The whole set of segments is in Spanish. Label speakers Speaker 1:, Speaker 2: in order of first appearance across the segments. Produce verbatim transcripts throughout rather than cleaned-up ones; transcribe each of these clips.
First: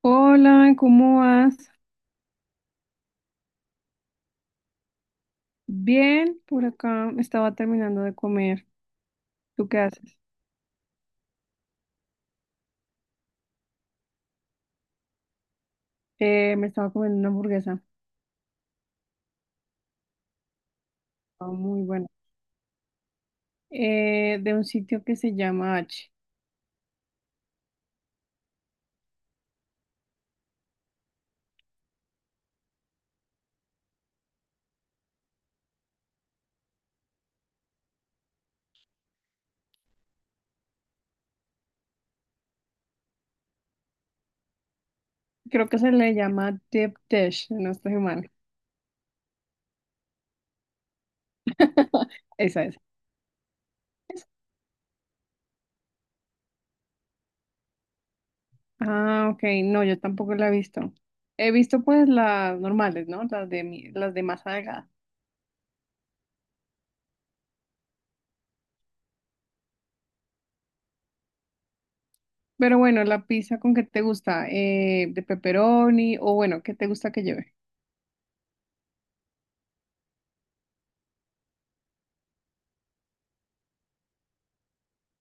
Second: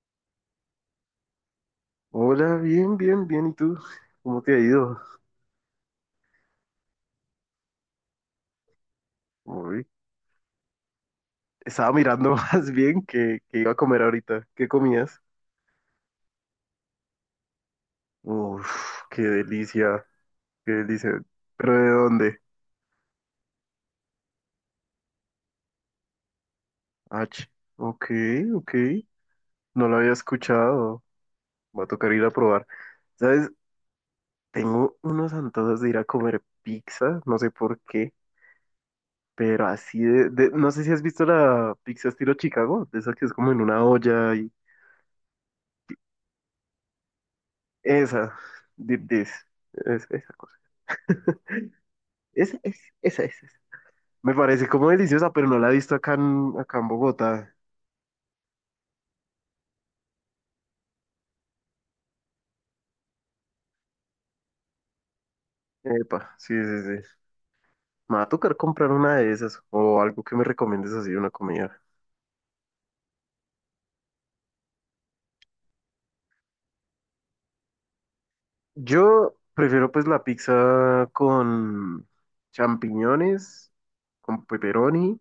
Speaker 1: Hola, ¿cómo vas?
Speaker 2: Hola, bien, bien, bien. ¿Y tú? ¿Cómo te ha ido?
Speaker 1: Bien, por acá estaba terminando de comer. ¿Tú qué
Speaker 2: Uy,
Speaker 1: haces?
Speaker 2: estaba mirando más bien que, que iba a comer ahorita. ¿Qué comías?
Speaker 1: Eh, me estaba comiendo una hamburguesa,
Speaker 2: Uf, qué delicia, qué delicia.
Speaker 1: estaba
Speaker 2: ¿Pero
Speaker 1: muy
Speaker 2: de
Speaker 1: buena,
Speaker 2: dónde?
Speaker 1: eh, de un sitio que se llama H.
Speaker 2: H. Ok, ok. No lo había escuchado. Va a tocar ir a probar. ¿Sabes? Tengo unos antojos de ir a comer pizza, no sé por qué, pero así de, de- no sé si has visto la pizza estilo Chicago, de esa que es como en una olla y...
Speaker 1: Creo que se le llama Deep Dish, no estoy mal.
Speaker 2: Esa, de, de- es- esa. Esa
Speaker 1: Esa es.
Speaker 2: es, esa es, esa.
Speaker 1: ¿Es?
Speaker 2: Me parece como deliciosa, pero no la he visto acá en, acá en Bogotá.
Speaker 1: Ah, ok, no, yo tampoco la he visto. He visto pues las normales, ¿no? Las de, mi- las de masa delgada.
Speaker 2: Epa, sí, sí, sí. Me va a tocar comprar una de esas o algo que me recomiendes así, una comida.
Speaker 1: Pero bueno, la pizza con qué te gusta, Eh, de pepperoni o bueno, ¿qué te gusta que lleve?
Speaker 2: Yo prefiero pues la pizza con champiñones, con pepperoni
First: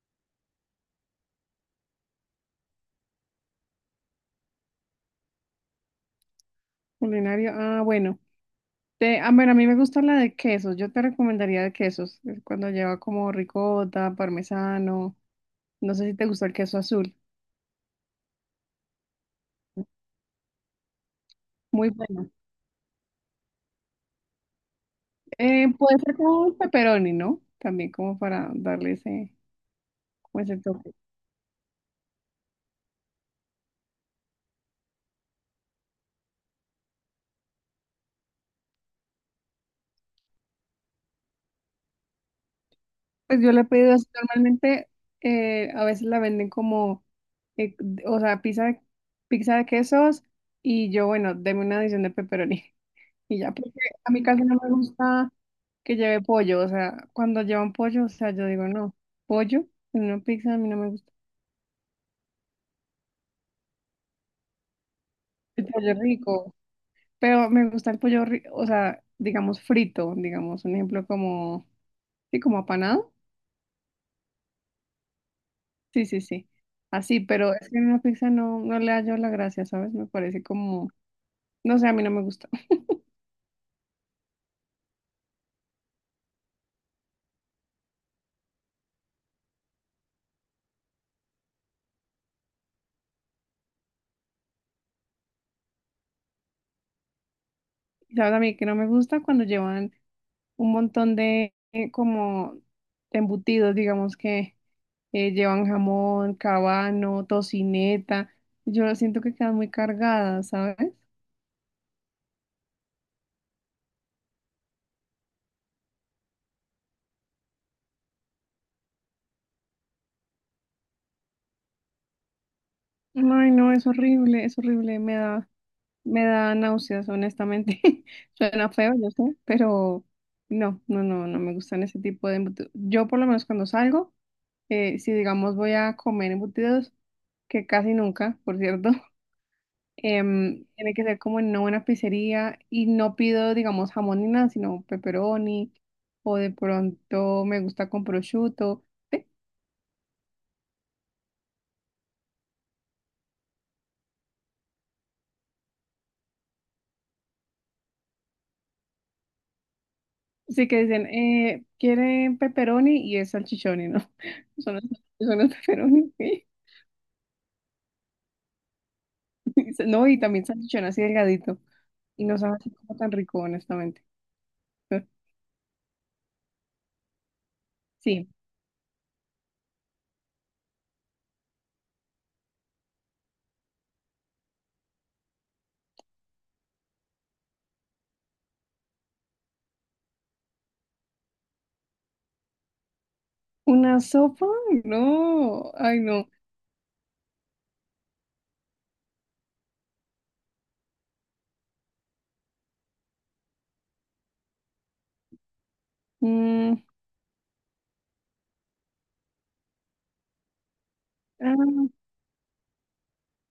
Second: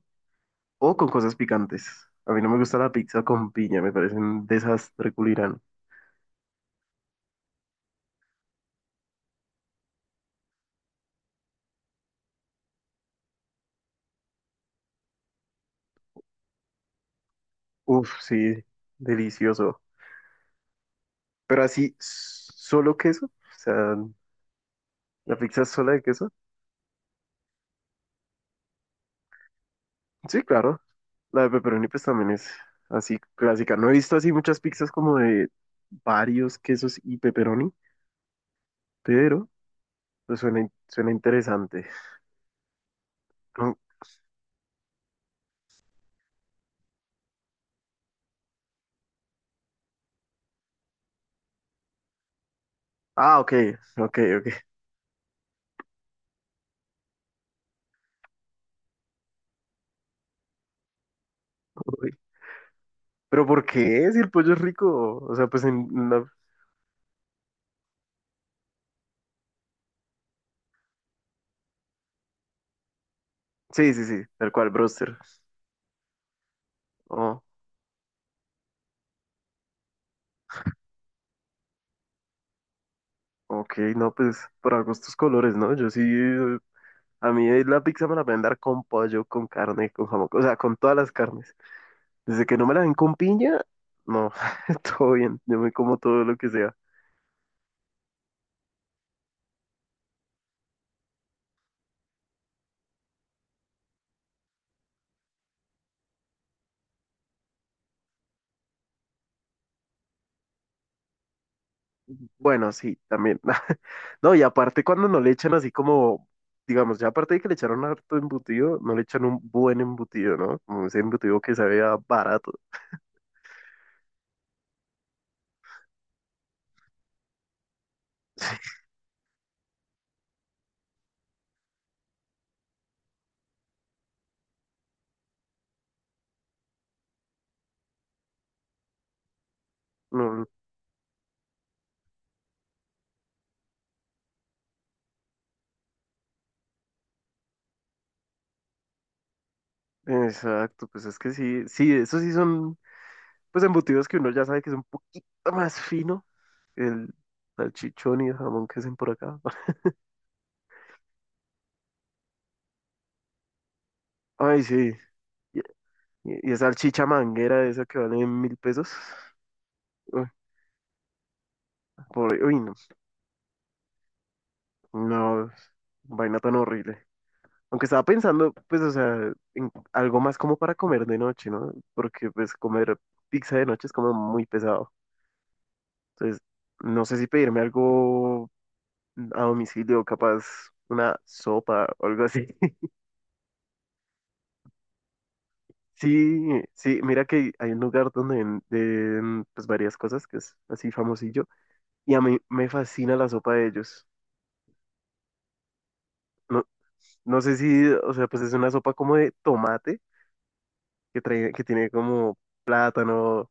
Speaker 2: o con cosas picantes. A mí no me gusta la pizza con piña, me parece un desastre culirán.
Speaker 1: Culinario. Ah, bueno. Te- ah, bueno, a mí me gusta la de quesos. Yo te recomendaría de quesos. eh, Cuando lleva como ricota, parmesano. No sé si te gusta el queso azul.
Speaker 2: Uf, sí, delicioso. Pero
Speaker 1: Muy
Speaker 2: así,
Speaker 1: bueno.
Speaker 2: s- solo queso, o sea, la pizza
Speaker 1: Eh,
Speaker 2: sola
Speaker 1: puede
Speaker 2: de
Speaker 1: ser
Speaker 2: queso.
Speaker 1: como un pepperoni, ¿no? También como para darle ese,
Speaker 2: Sí,
Speaker 1: como ese
Speaker 2: claro.
Speaker 1: toque.
Speaker 2: La de pepperoni pues también es así clásica. No he visto así muchas pizzas como de varios quesos y pepperoni, pero pues suena, in- suena interesante.
Speaker 1: Pues yo le he
Speaker 2: Mm.
Speaker 1: pedido así. Normalmente eh, a veces la venden como, eh, o sea, pizza de, pizza de quesos y yo, bueno, deme una adición de pepperoni.
Speaker 2: Ah,
Speaker 1: Y
Speaker 2: ok,
Speaker 1: ya, porque a
Speaker 2: ok,
Speaker 1: mí casi no
Speaker 2: ok.
Speaker 1: me gusta que lleve pollo, o sea, cuando llevan pollo, o sea, yo digo, no, pollo en una pizza a mí no me gusta.
Speaker 2: Uy, pero ¿por qué? Si el pollo es rico. O sea, pues
Speaker 1: El
Speaker 2: en
Speaker 1: pollo
Speaker 2: una...
Speaker 1: rico, pero me gusta el pollo, ri- o sea, digamos frito, digamos, un ejemplo como, sí, como apanado.
Speaker 2: Sí, sí, sí, tal cual, broster.
Speaker 1: Sí, sí, sí. Así,
Speaker 2: Oh,
Speaker 1: pero es que en una pizza no, no le hallo la gracia, ¿sabes? Me parece como, no sé, a mí no me gusta.
Speaker 2: ok, no, pues para gustos colores, ¿no? Yo sí, eh, a mí la pizza me la pueden dar con pollo, con carne, con jamón, o sea, con todas las carnes. Desde que no me la den con piña, no, todo bien, yo me como todo lo que sea.
Speaker 1: ¿Sabes? A mí que no me gusta cuando llevan un montón de, eh, como, embutidos, digamos que. Eh, llevan jamón, cabano, tocineta. Yo siento que quedan muy cargadas, ¿sabes?
Speaker 2: Bueno, sí, también. No, y aparte cuando no le echan así como, digamos, ya aparte de que le echaron harto embutido, no le echan un buen embutido, ¿no? Como ese embutido que sabía barato.
Speaker 1: Ay, no, es horrible, es horrible, me da, me da náuseas, honestamente. Suena feo, yo sé, pero no, no, no, no me gustan ese tipo de embutidos. Yo por lo menos cuando salgo, eh, si digamos voy a comer embutidos, que casi nunca, por cierto,
Speaker 2: No,
Speaker 1: Em, tiene que ser como en una buena pizzería y no pido, digamos, jamón ni nada, sino pepperoni o de pronto me gusta con prosciutto.
Speaker 2: exacto, pues es que sí, sí, esos sí son, pues embutidos que uno ya sabe que es un poquito más fino que el salchichón y el jamón que hacen por acá.
Speaker 1: Así que dicen, eh, ¿quieren pepperoni? Y es salchichoni, ¿no?
Speaker 2: Ay,
Speaker 1: Son los,
Speaker 2: sí,
Speaker 1: son los
Speaker 2: y,
Speaker 1: pepperoni, ¿sí?
Speaker 2: y esa salchicha manguera esa que vale mil pesos.
Speaker 1: No, y también salchichón así delgadito. Y no
Speaker 2: Pobre-
Speaker 1: sabe
Speaker 2: uy,
Speaker 1: así
Speaker 2: no,
Speaker 1: como tan rico, honestamente.
Speaker 2: no, vaina tan horrible. Aunque estaba
Speaker 1: Sí.
Speaker 2: pensando, pues, o sea, en algo más como para comer de noche, ¿no? Porque, pues, comer pizza de noche es como muy pesado. Entonces, no sé si pedirme algo a domicilio, capaz una sopa o algo así.
Speaker 1: ¿Una sopa? No. Ay, no.
Speaker 2: Sí, sí, mira que hay un lugar donde venden, pues, varias cosas que es así famosillo. Y a mí me fascina la sopa de ellos. No,
Speaker 1: Mm,
Speaker 2: no sé si, o sea, pues es una sopa como de tomate que trae, que
Speaker 1: ah,
Speaker 2: tiene como plátano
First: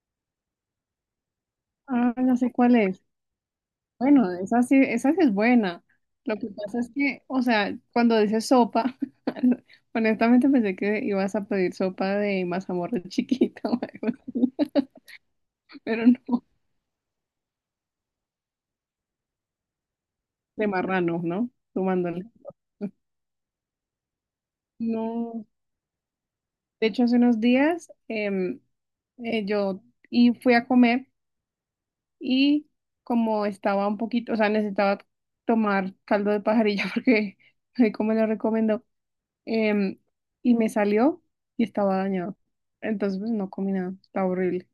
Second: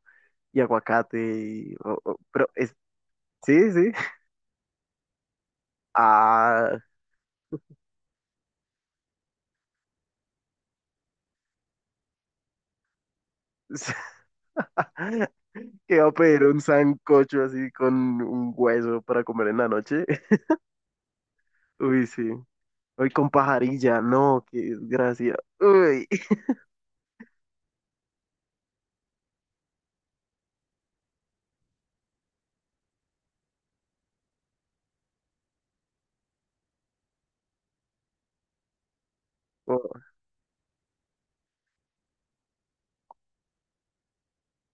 Speaker 2: y aguacate y, o-
Speaker 1: ah,
Speaker 2: o-
Speaker 1: ya
Speaker 2: pero
Speaker 1: sé
Speaker 2: es,
Speaker 1: cuál es.
Speaker 2: sí, sí.
Speaker 1: Bueno, esa sí, esa sí es buena. Lo que
Speaker 2: Ah,
Speaker 1: pasa es que, o sea, cuando dices sopa, honestamente pensé que ibas a pedir sopa de mazamorra chiquita o algo así,
Speaker 2: que
Speaker 1: pero
Speaker 2: va a pedir
Speaker 1: no,
Speaker 2: un sancocho así con un hueso para comer en la noche.
Speaker 1: de marrano, ¿no?
Speaker 2: Uy, sí.
Speaker 1: Sumándole.
Speaker 2: Hoy con pajarilla, no, qué desgracia.
Speaker 1: No,
Speaker 2: Uy,
Speaker 1: de hecho hace unos días em, eh, yo y fui a comer y como estaba un poquito, o sea, necesitaba tomar caldo de pajarilla porque ahí como lo recomendó,
Speaker 2: oh,
Speaker 1: Em, y me salió y estaba dañado. Entonces, pues no comí nada. Está horrible.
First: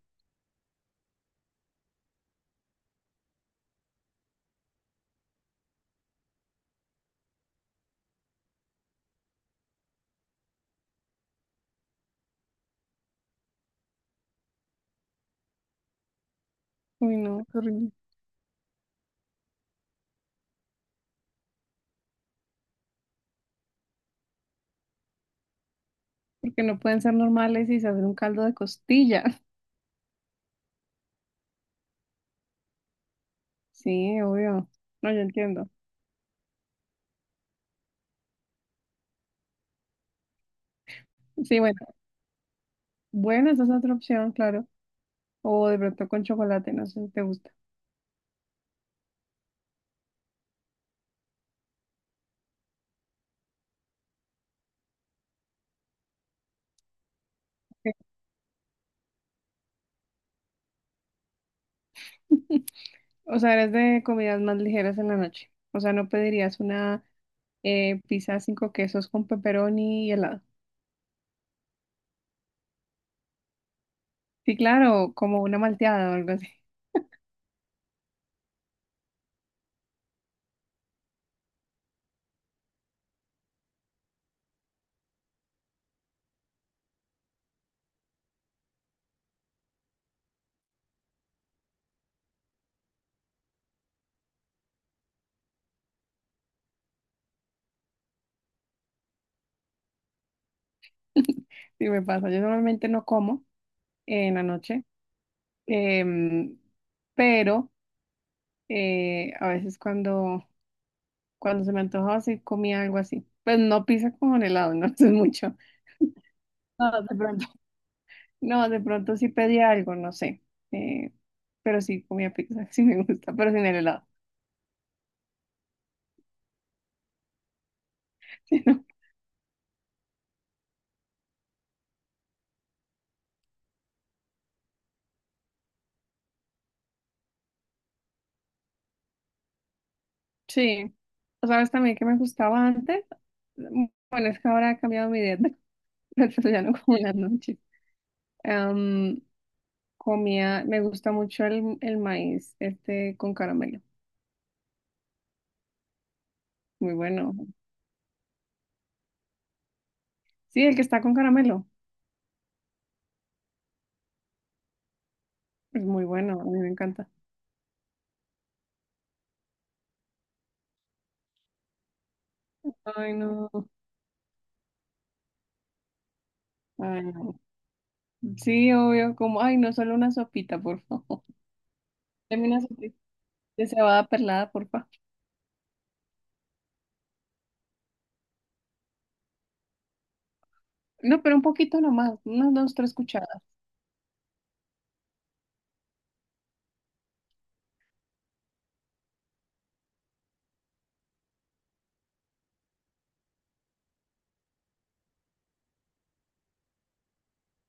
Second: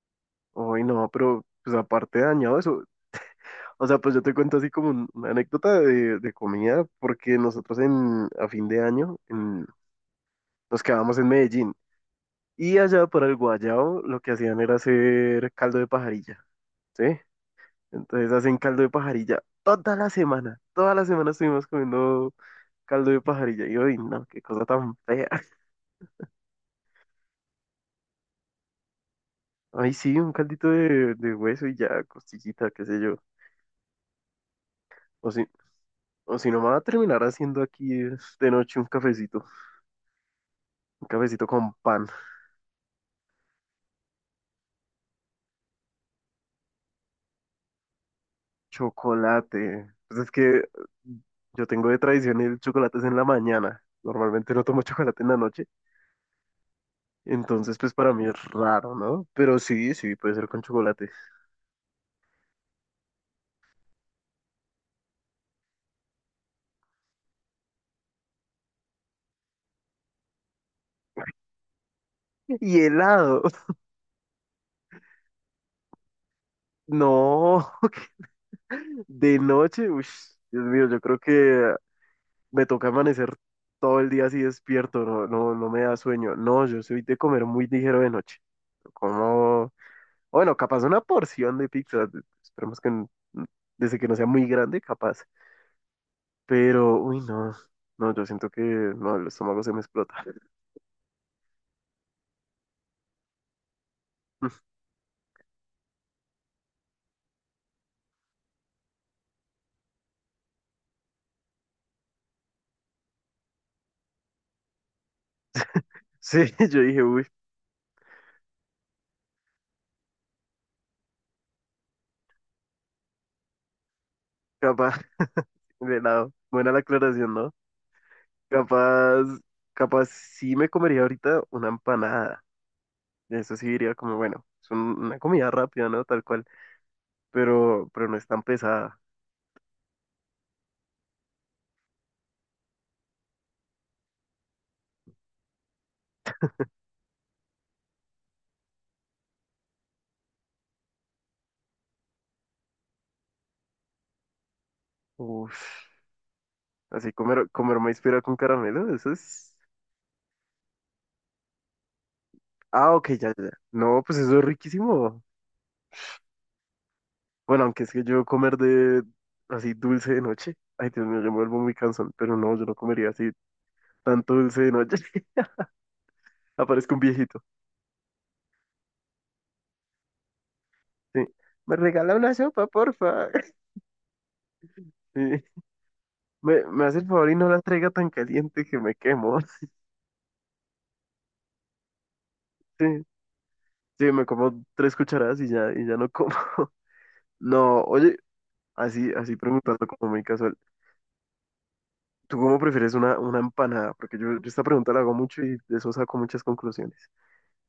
Speaker 2: uy, no, pero pues aparte de dañado eso. O sea, pues yo te cuento así como un- una anécdota de, de comida, porque nosotros en, a fin de año en- nos quedamos en Medellín. Y allá para el guayao lo que hacían era hacer caldo de pajarilla, ¿sí?
Speaker 1: Uy, no, qué horrible.
Speaker 2: Entonces hacen caldo de pajarilla toda la semana. Toda la semana estuvimos comiendo caldo de pajarilla. Y hoy, no, qué cosa tan fea.
Speaker 1: Porque no pueden ser normales y se hacen un caldo de costillas.
Speaker 2: Ay, sí, un caldito de, de hueso y ya, costillita, qué sé yo.
Speaker 1: Sí, obvio. No, yo
Speaker 2: O si,
Speaker 1: entiendo.
Speaker 2: o si no me va a terminar haciendo aquí eh, de noche un cafecito. Un cafecito
Speaker 1: Sí,
Speaker 2: con
Speaker 1: bueno.
Speaker 2: pan,
Speaker 1: Bueno, esa es otra opción, claro. O de pronto con chocolate, no sé si te gusta.
Speaker 2: chocolate. Pues es que yo tengo de tradición el chocolate es en la mañana. Normalmente no tomo chocolate en la noche. Entonces,
Speaker 1: Sí.
Speaker 2: pues para mí es raro, ¿no? Pero sí, sí, puede ser con chocolate.
Speaker 1: O sea, eres de comidas más ligeras en la noche. O sea, no pedirías una eh, pizza cinco quesos con pepperoni y helado.
Speaker 2: Y helado.
Speaker 1: Sí, claro, como una malteada o algo así.
Speaker 2: No, de noche, uy, Dios mío, yo creo que me toca amanecer todo el día así despierto, no, no, no me da sueño. No, yo soy de comer muy ligero de noche. Como, bueno, capaz una porción de pizza, de- esperemos que n- desde que no sea muy grande, capaz. Pero, uy, no, no, yo siento que no, el estómago se me explota.
Speaker 1: Sí me pasa. Yo normalmente no como en la noche, em, pero eh, a veces cuando, cuando se me antojaba sí comía algo así. Pues no pizza con helado, no. Eso es mucho.
Speaker 2: Sí, yo
Speaker 1: No,
Speaker 2: dije,
Speaker 1: de
Speaker 2: uy,
Speaker 1: pronto. No, de pronto sí pedía algo, no sé. eh, pero sí comía pizza, sí me gusta, pero sin el helado.
Speaker 2: capaz. Buena, buena la aclaración, ¿no? Capaz, capaz sí me comería ahorita una empanada. Eso sí diría como, bueno, es un- una comida rápida, ¿no? Tal cual, pero, pero no es tan pesada.
Speaker 1: Sí, o sabes también que me gustaba antes. Mm, Bueno, es que ahora he cambiado mi dieta, pero ya no como en las noches. Em, Comía, me gusta mucho el, el maíz, este con caramelo.
Speaker 2: Uf,
Speaker 1: Muy
Speaker 2: así
Speaker 1: bueno.
Speaker 2: comer, comer maíz pira con caramelo, eso es...
Speaker 1: Sí, el que está con caramelo.
Speaker 2: Ah, ok, ya, ya, ya. No, pues eso es riquísimo.
Speaker 1: Es muy bueno, a mí me encanta.
Speaker 2: Bueno, aunque es que yo comer de así dulce de noche. Ay, Dios mío, yo me vuelvo muy cansón, pero no, yo no comería
Speaker 1: Ay,
Speaker 2: así
Speaker 1: no.
Speaker 2: tanto dulce de noche. Aparezco un
Speaker 1: Ay, no.
Speaker 2: viejito.
Speaker 1: Sí, obvio, como, ay, no, solo una sopita, por favor.
Speaker 2: Sí. ¿Me regala una
Speaker 1: Deme una
Speaker 2: sopa,
Speaker 1: sopita
Speaker 2: porfa?
Speaker 1: de cebada perlada, por favor.
Speaker 2: Sí. Me, me hace el favor y no la traiga tan caliente que me quemo.
Speaker 1: No, pero un poquito nomás, unas dos, tres
Speaker 2: Sí,
Speaker 1: cucharadas.
Speaker 2: sí, me como tres cucharadas y ya, y ya no como. No, oye, así, así preguntando como muy casual. ¿Tú cómo prefieres una, una empanada? Porque yo, yo esta pregunta la hago mucho y de eso saco muchas conclusiones.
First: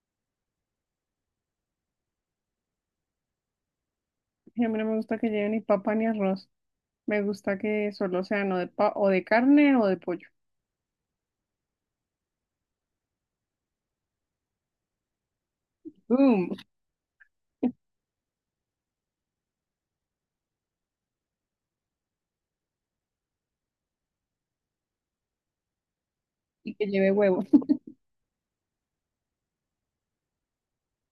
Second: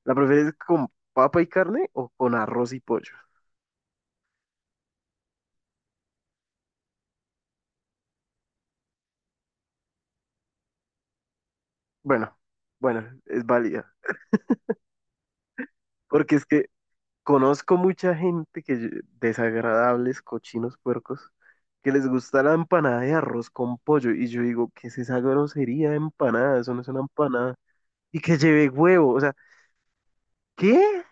Speaker 2: ¿La prefieres con papa y carne o con arroz y pollo?
Speaker 1: Y a mí no me gusta que lleve ni papa ni arroz. Me gusta que solo sea no de pa o de carne o de pollo.
Speaker 2: Bueno, bueno, es válida. Porque es
Speaker 1: ¡Boom!
Speaker 2: que conozco mucha gente que ll- desagradables, cochinos, puercos, que les gusta la empanada de arroz con pollo. Y yo digo, ¿qué es esa grosería de empanada? Eso
Speaker 1: Y
Speaker 2: no
Speaker 1: que
Speaker 2: es una
Speaker 1: lleve huevo.
Speaker 2: empanada. Y que lleve huevo. O sea, ¿qué?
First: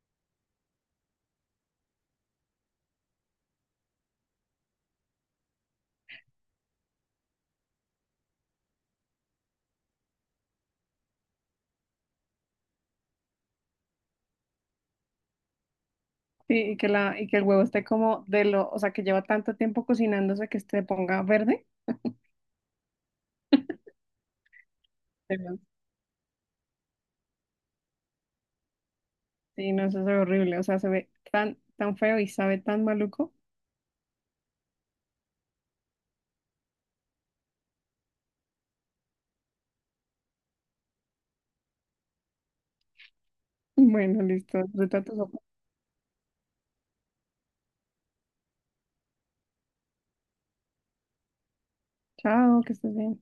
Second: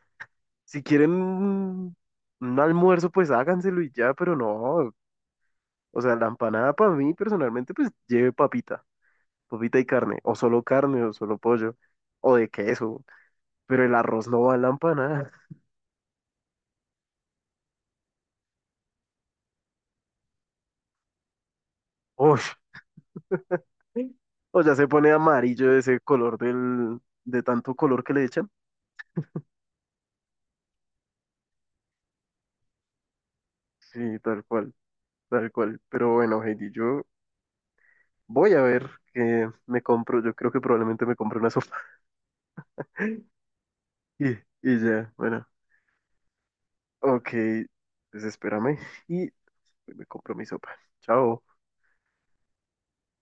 Speaker 2: Si quieren un un almuerzo, pues háganselo y ya, pero no. O sea, la empanada para mí personalmente, pues lleve papita, papita y carne, o solo carne, o solo pollo, o de queso. Pero el arroz no va en la empanada.
Speaker 1: Sí, y que la, y que el huevo esté como de lo, o sea, que lleva tanto tiempo cocinándose que se ponga verde.
Speaker 2: Uy. O sea, se pone
Speaker 1: Pero,
Speaker 2: amarillo ese color del, de tanto color que le echan.
Speaker 1: sí, no, eso es horrible. O sea, se ve tan, tan feo y sabe tan maluco.
Speaker 2: Sí, tal cual, tal cual. Pero bueno, Heidi, yo voy a ver qué me compro. Yo creo que probablemente me compre una sopa.
Speaker 1: Bueno,
Speaker 2: Y,
Speaker 1: listo.
Speaker 2: y
Speaker 1: Disfruta
Speaker 2: ya,
Speaker 1: tu sopa.
Speaker 2: bueno. Ok, pues espérame y me compro mi sopa. Chao.
Speaker 1: Chao, que estés bien.